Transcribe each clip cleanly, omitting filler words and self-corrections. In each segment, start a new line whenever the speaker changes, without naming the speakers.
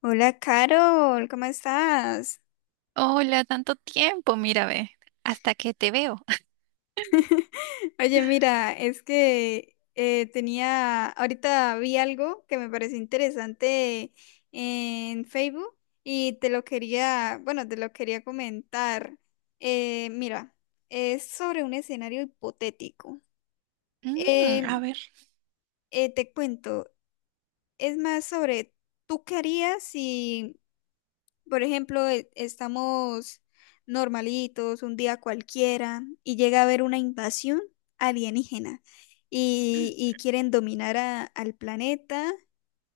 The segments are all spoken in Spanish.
Hola, Carol, ¿cómo estás?
Hola, tanto tiempo, mira, ve, hasta que te veo.
Oye, mira, es que tenía, ahorita vi algo que me pareció interesante en Facebook y te lo quería, bueno, te lo quería comentar. Mira, es sobre un escenario hipotético.
Mm, a
Em,
ver,
Te cuento, es más sobre, ¿tú qué harías si? Por ejemplo, estamos normalitos, un día cualquiera, y llega a haber una invasión alienígena y quieren dominar al planeta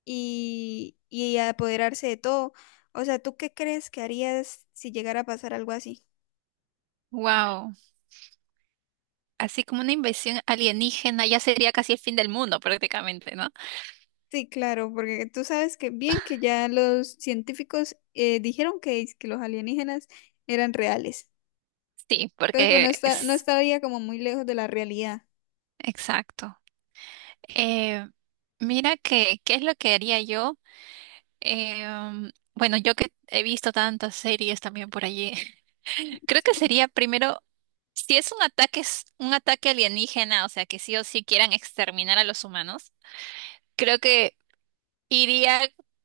y apoderarse de todo. O sea, ¿tú qué crees que harías si llegara a pasar algo así?
wow, así como una invasión alienígena ya sería casi el fin del mundo prácticamente, ¿no?
Sí, claro, porque tú sabes que bien que ya los científicos dijeron que, que los alienígenas eran reales.
Sí,
Entonces, bueno,
porque
no
es
estaría como muy lejos de la realidad.
exacto. Eh, mira que, ¿qué es lo que haría yo? Bueno, yo que he visto tantas series también por allí, creo que sería primero, si es un ataque, es un ataque alienígena, o sea, que sí o sí quieran exterminar a los humanos. Creo que iría,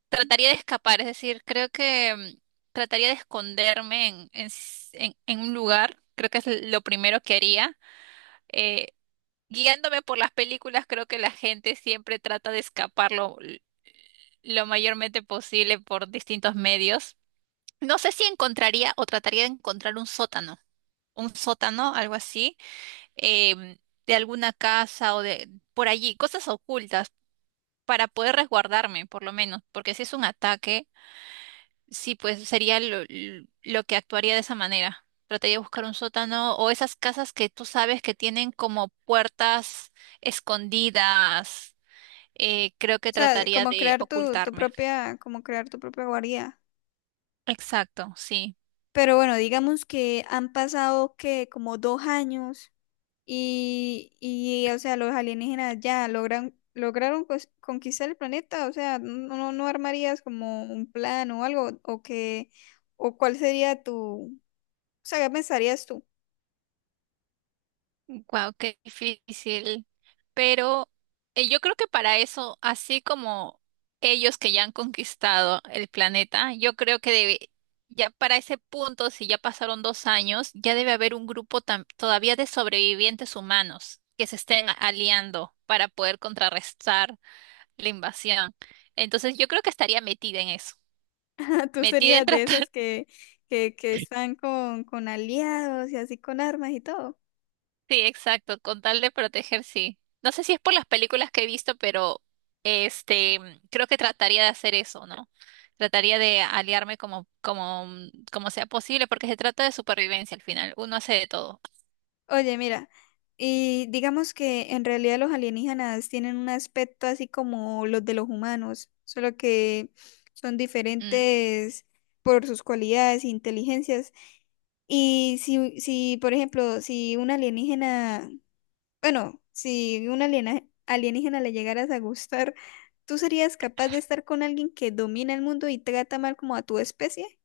trataría de escapar, es decir, creo que trataría de esconderme en un lugar, creo que es lo primero que haría. Eh, guiándome por las películas, creo que la gente siempre trata de escapar lo mayormente posible por distintos medios. No sé si encontraría o trataría de encontrar un sótano, algo así, em, de alguna casa o de por allí, cosas ocultas para poder resguardarme, por lo menos, porque si es un ataque. Sí, pues sería lo que actuaría de esa manera. Trataría de buscar un sótano o esas casas que tú sabes que tienen como puertas escondidas. Creo que
O sea,
trataría
como
de
crear tu
ocultarme.
propia, como crear tu propia guarida.
Exacto, sí.
Pero bueno, digamos que han pasado que como dos años y o sea, los alienígenas ya lograron conquistar el planeta. O sea, no, no no armarías como un plan o algo, o que, o cuál sería tu, o sea, ¿qué pensarías tú?
Wow, qué difícil. Pero yo creo que para eso, así como ellos que ya han conquistado el planeta, yo creo que debe, ya para ese punto, si ya pasaron 2 años, ya debe haber un grupo todavía de sobrevivientes humanos que se estén aliando para poder contrarrestar la invasión. Entonces yo creo que estaría metida en eso,
Tú
metida
serías de
en
esas que están con aliados y así con armas y todo.
Sí, exacto, con tal de proteger, sí. No sé si es por las películas que he visto, pero este, creo que trataría de hacer eso, ¿no? Trataría de aliarme como sea posible, porque se trata de supervivencia al final. Uno hace de todo.
Oye, mira, y digamos que en realidad los alienígenas tienen un aspecto así como los de los humanos, solo que son
Mm,
diferentes por sus cualidades e inteligencias. Y si, por ejemplo, si un alienígena bueno, si un alienígena le llegaras a gustar, ¿tú serías capaz de estar con alguien que domina el mundo y trata mal como a tu especie?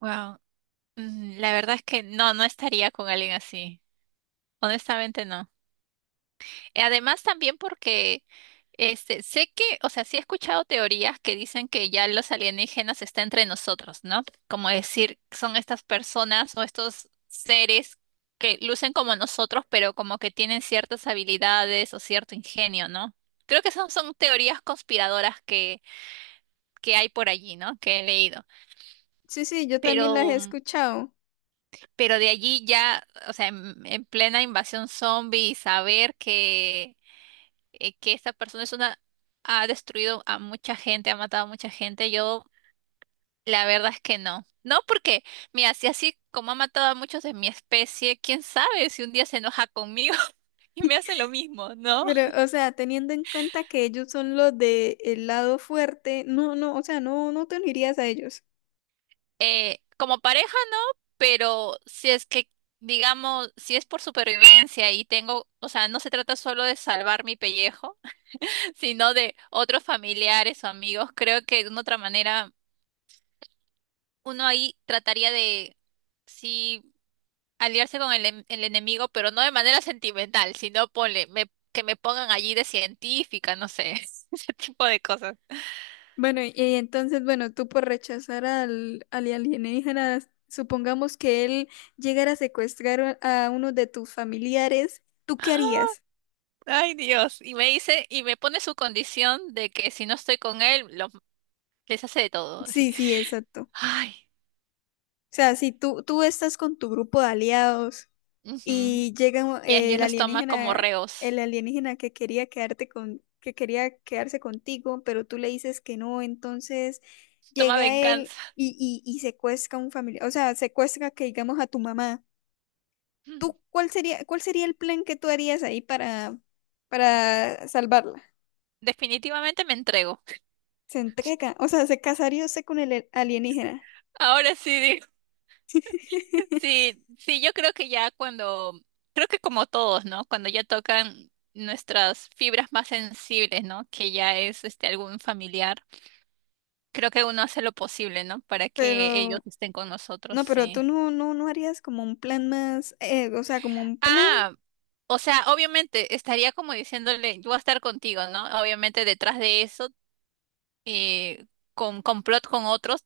wow. Mm, la verdad es que no, no estaría con alguien así. Honestamente, no. Además, también porque sé que, o sea, sí he escuchado teorías que dicen que ya los alienígenas están entre nosotros, ¿no? Como decir, son estas personas o estos seres que lucen como nosotros, pero como que tienen ciertas habilidades o cierto ingenio, ¿no? Creo que esas son teorías conspiradoras que hay por allí, ¿no? Que he leído.
Sí, sí, yo
Pero,
también las he escuchado.
pero, de allí ya, o sea, en plena invasión zombie, saber que esta persona es una, ha destruido a mucha gente, ha matado a mucha gente, yo la verdad es que no. No, porque, mira, si así como ha matado a muchos de mi especie, quién sabe si un día se enoja conmigo y me hace lo mismo, ¿no?
Pero, o sea, teniendo en cuenta que ellos son los de el lado fuerte, no, no, o sea, no, no te unirías a ellos.
Como pareja, no, pero si es que, digamos, si es por supervivencia y tengo, o sea, no se trata solo de salvar mi pellejo, sino de otros familiares o amigos, creo que de una otra manera uno ahí trataría de, si aliarse con el enemigo, pero no de manera sentimental, sino ponle, que me pongan allí de científica, no sé, ese tipo de cosas.
Bueno, y entonces, bueno, tú por rechazar al alienígena, supongamos que él llegara a secuestrar a uno de tus familiares, ¿tú qué harías?
Ay, Dios. Y me dice, y me pone su condición de que si no estoy con él, les hace de todo, así.
Sí, sí, exacto. O
Ay.
sea, si tú estás con tu grupo de aliados
Ujú.
y llega
Y ellos los toma como reos.
el alienígena que quería quedarte con, que quería quedarse contigo, pero tú le dices que no, entonces
Toma
llega él
venganza.
y secuestra a un familiar, o sea, secuestra que digamos a tu mamá.
Mm.
¿Tú cuál cuál sería el plan que tú harías ahí para salvarla?
Definitivamente me entrego.
Se entrega, o sea, se casaría usted con el alienígena.
Ahora sí. Sí, sí, yo creo que ya cuando, creo que como todos, ¿no? Cuando ya tocan nuestras fibras más sensibles, ¿no? Que ya es algún familiar, creo que uno hace lo posible, ¿no? Para que ellos
Pero,
estén con nosotros,
no, pero tú
sí.
no, no, no harías como un plan más, o sea, como un plan.
Ah, o sea, obviamente estaría como diciéndole, yo voy a estar contigo, ¿no? Obviamente detrás de eso, eh, con complot con otros,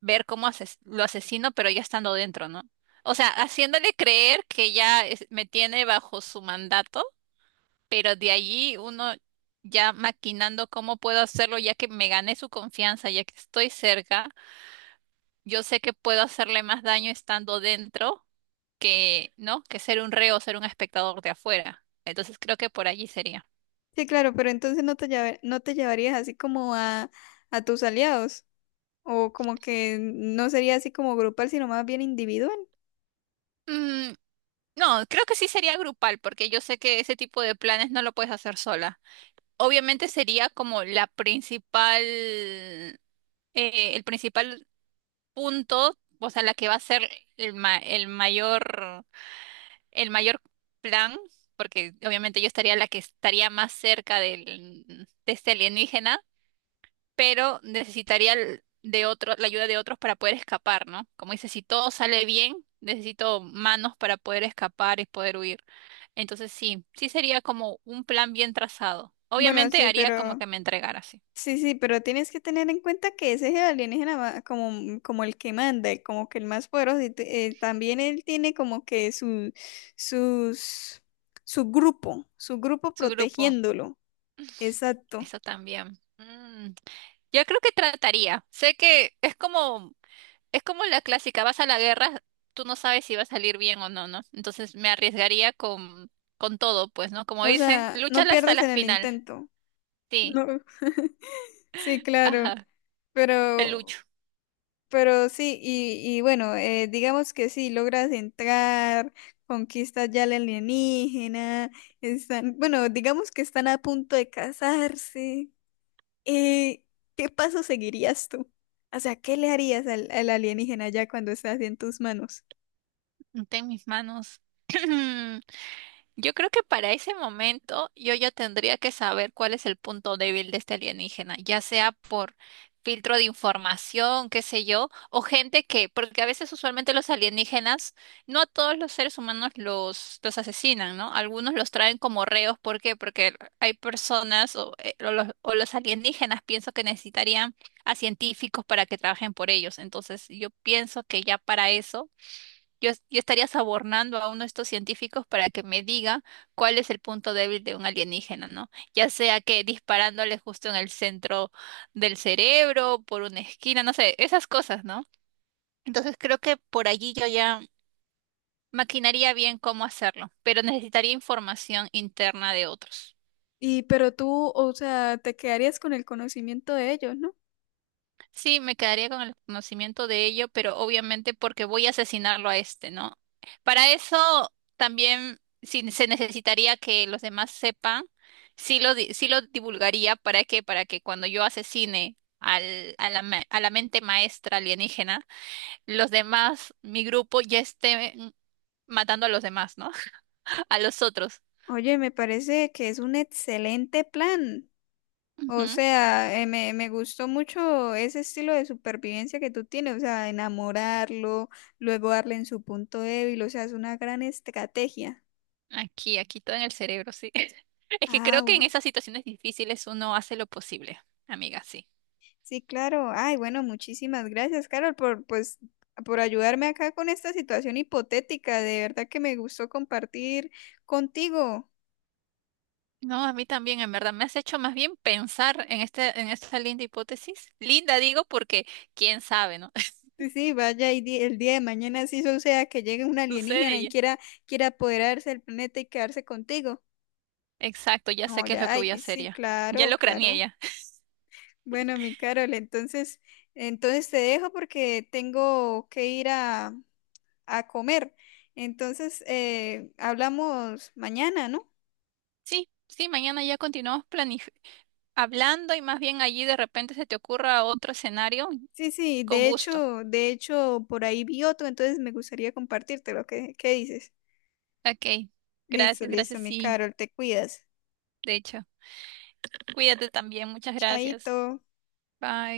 ver cómo lo asesino, pero ya estando dentro, ¿no? O sea, haciéndole creer que ya me tiene bajo su mandato, pero de allí uno ya maquinando cómo puedo hacerlo, ya que me gané su confianza, ya que estoy cerca, yo sé que puedo hacerle más daño estando dentro que, ¿no? Que ser un reo, ser un espectador de afuera. Entonces creo que por allí sería.
Sí, claro, pero entonces no te llevarías así como a tus aliados, o como que no sería así como grupal, sino más bien individual.
Mm, no, creo que sí sería grupal, porque yo sé que ese tipo de planes no lo puedes hacer sola. Obviamente sería como la principal, el principal punto, o sea, la que va a ser el ma- el mayor el mayor plan, porque obviamente yo estaría la que estaría más cerca del, de este alienígena, pero necesitaría de otro, la ayuda de otros para poder escapar, ¿no? Como dice, si todo sale bien, necesito manos para poder escapar y poder huir. Entonces sí, sí sería como un plan bien trazado.
Bueno,
Obviamente
sí,
haría como
pero
que me entregara, sí.
sí, sí, pero tienes que tener en cuenta que ese es el alienígena como, mm, como el que manda, como que el más poderoso, también él tiene como que sus, su grupo
Su grupo,
protegiéndolo. Exacto.
eso también. Mm. Yo creo que trataría. Sé que es como la clásica, vas a la guerra, tú no sabes si va a salir bien o no, ¿no? Entonces me arriesgaría con todo, pues, ¿no? Como
O
dicen,
sea, no
lúchala hasta
pierdas
la
en el
final.
intento.
Sí,
No. Sí, claro,
ajá, te lucho.
pero Pero sí, y bueno, digamos que sí, logras entrar, conquistas ya la alienígena, están, bueno, digamos que están a punto de casarse. Eh, ¿Qué paso seguirías tú? O sea, ¿qué le harías al alienígena ya cuando estás en tus manos?
Ten mis manos. Yo creo que para ese momento yo ya tendría que saber cuál es el punto débil de este alienígena, ya sea por filtro de información, qué sé yo, o gente que, porque a veces usualmente los alienígenas, no a todos los seres humanos los asesinan, ¿no? Algunos los traen como reos, ¿por qué? Porque hay personas o los alienígenas pienso que necesitarían a científicos para que trabajen por ellos. Entonces yo pienso que ya para eso yo estaría sobornando a uno de estos científicos para que me diga cuál es el punto débil de un alienígena, ¿no? Ya sea que disparándole justo en el centro del cerebro, por una esquina, no sé, esas cosas, ¿no? Entonces creo que por allí yo ya maquinaría bien cómo hacerlo, pero necesitaría información interna de otros.
Y pero tú, o sea, te quedarías con el conocimiento de ellos, ¿no?
Sí, me quedaría con el conocimiento de ello, pero obviamente porque voy a asesinarlo a este, ¿no? Para eso también si se necesitaría que los demás sepan, sí lo divulgaría para que, cuando yo asesine al, a la, ma- a la mente maestra alienígena, los demás, mi grupo ya estén matando a los demás, ¿no? A los otros.
Oye, me parece que es un excelente plan. O
Ujú.
sea, me gustó mucho ese estilo de supervivencia que tú tienes, o sea, enamorarlo, luego darle en su punto débil, o sea, es una gran estrategia.
Aquí, aquí todo en el cerebro, sí. Es que
Ah,
creo que en
bu-
esas situaciones difíciles uno hace lo posible, amiga, sí.
sí, claro. Ay, bueno, muchísimas gracias, Carol, por, pues, por ayudarme acá con esta situación hipotética. De verdad que me gustó compartir contigo.
No, a mí también, en verdad, me has hecho más bien pensar en en esta linda hipótesis. Linda digo porque quién sabe, ¿no?
Sí, sí, vaya, el día de mañana sí suceda que llegue un
Sucede
alienígena y
ya.
quiera, quiera apoderarse del planeta y quedarse contigo.
Exacto, ya sé
No,
qué es lo
ya,
que voy a
ay,
hacer
sí,
ya. Ya
claro,
lo craneé
claro.
ya.
Bueno, mi Carol, entonces, entonces te dejo porque tengo que ir a comer. Entonces, hablamos mañana, ¿no?
Sí, sí, mañana ya continuamos planif hablando y más bien allí de repente se te ocurra otro escenario,
Sí, sí,
con gusto.
de hecho, por ahí vi otro, entonces me gustaría compartírtelo. Qué dices?
Ok,
Listo,
gracias,
listo,
gracias,
mi
sí,
Carol, te cuidas.
de hecho. Cuídate también, muchas gracias.
Chaito.
Bye.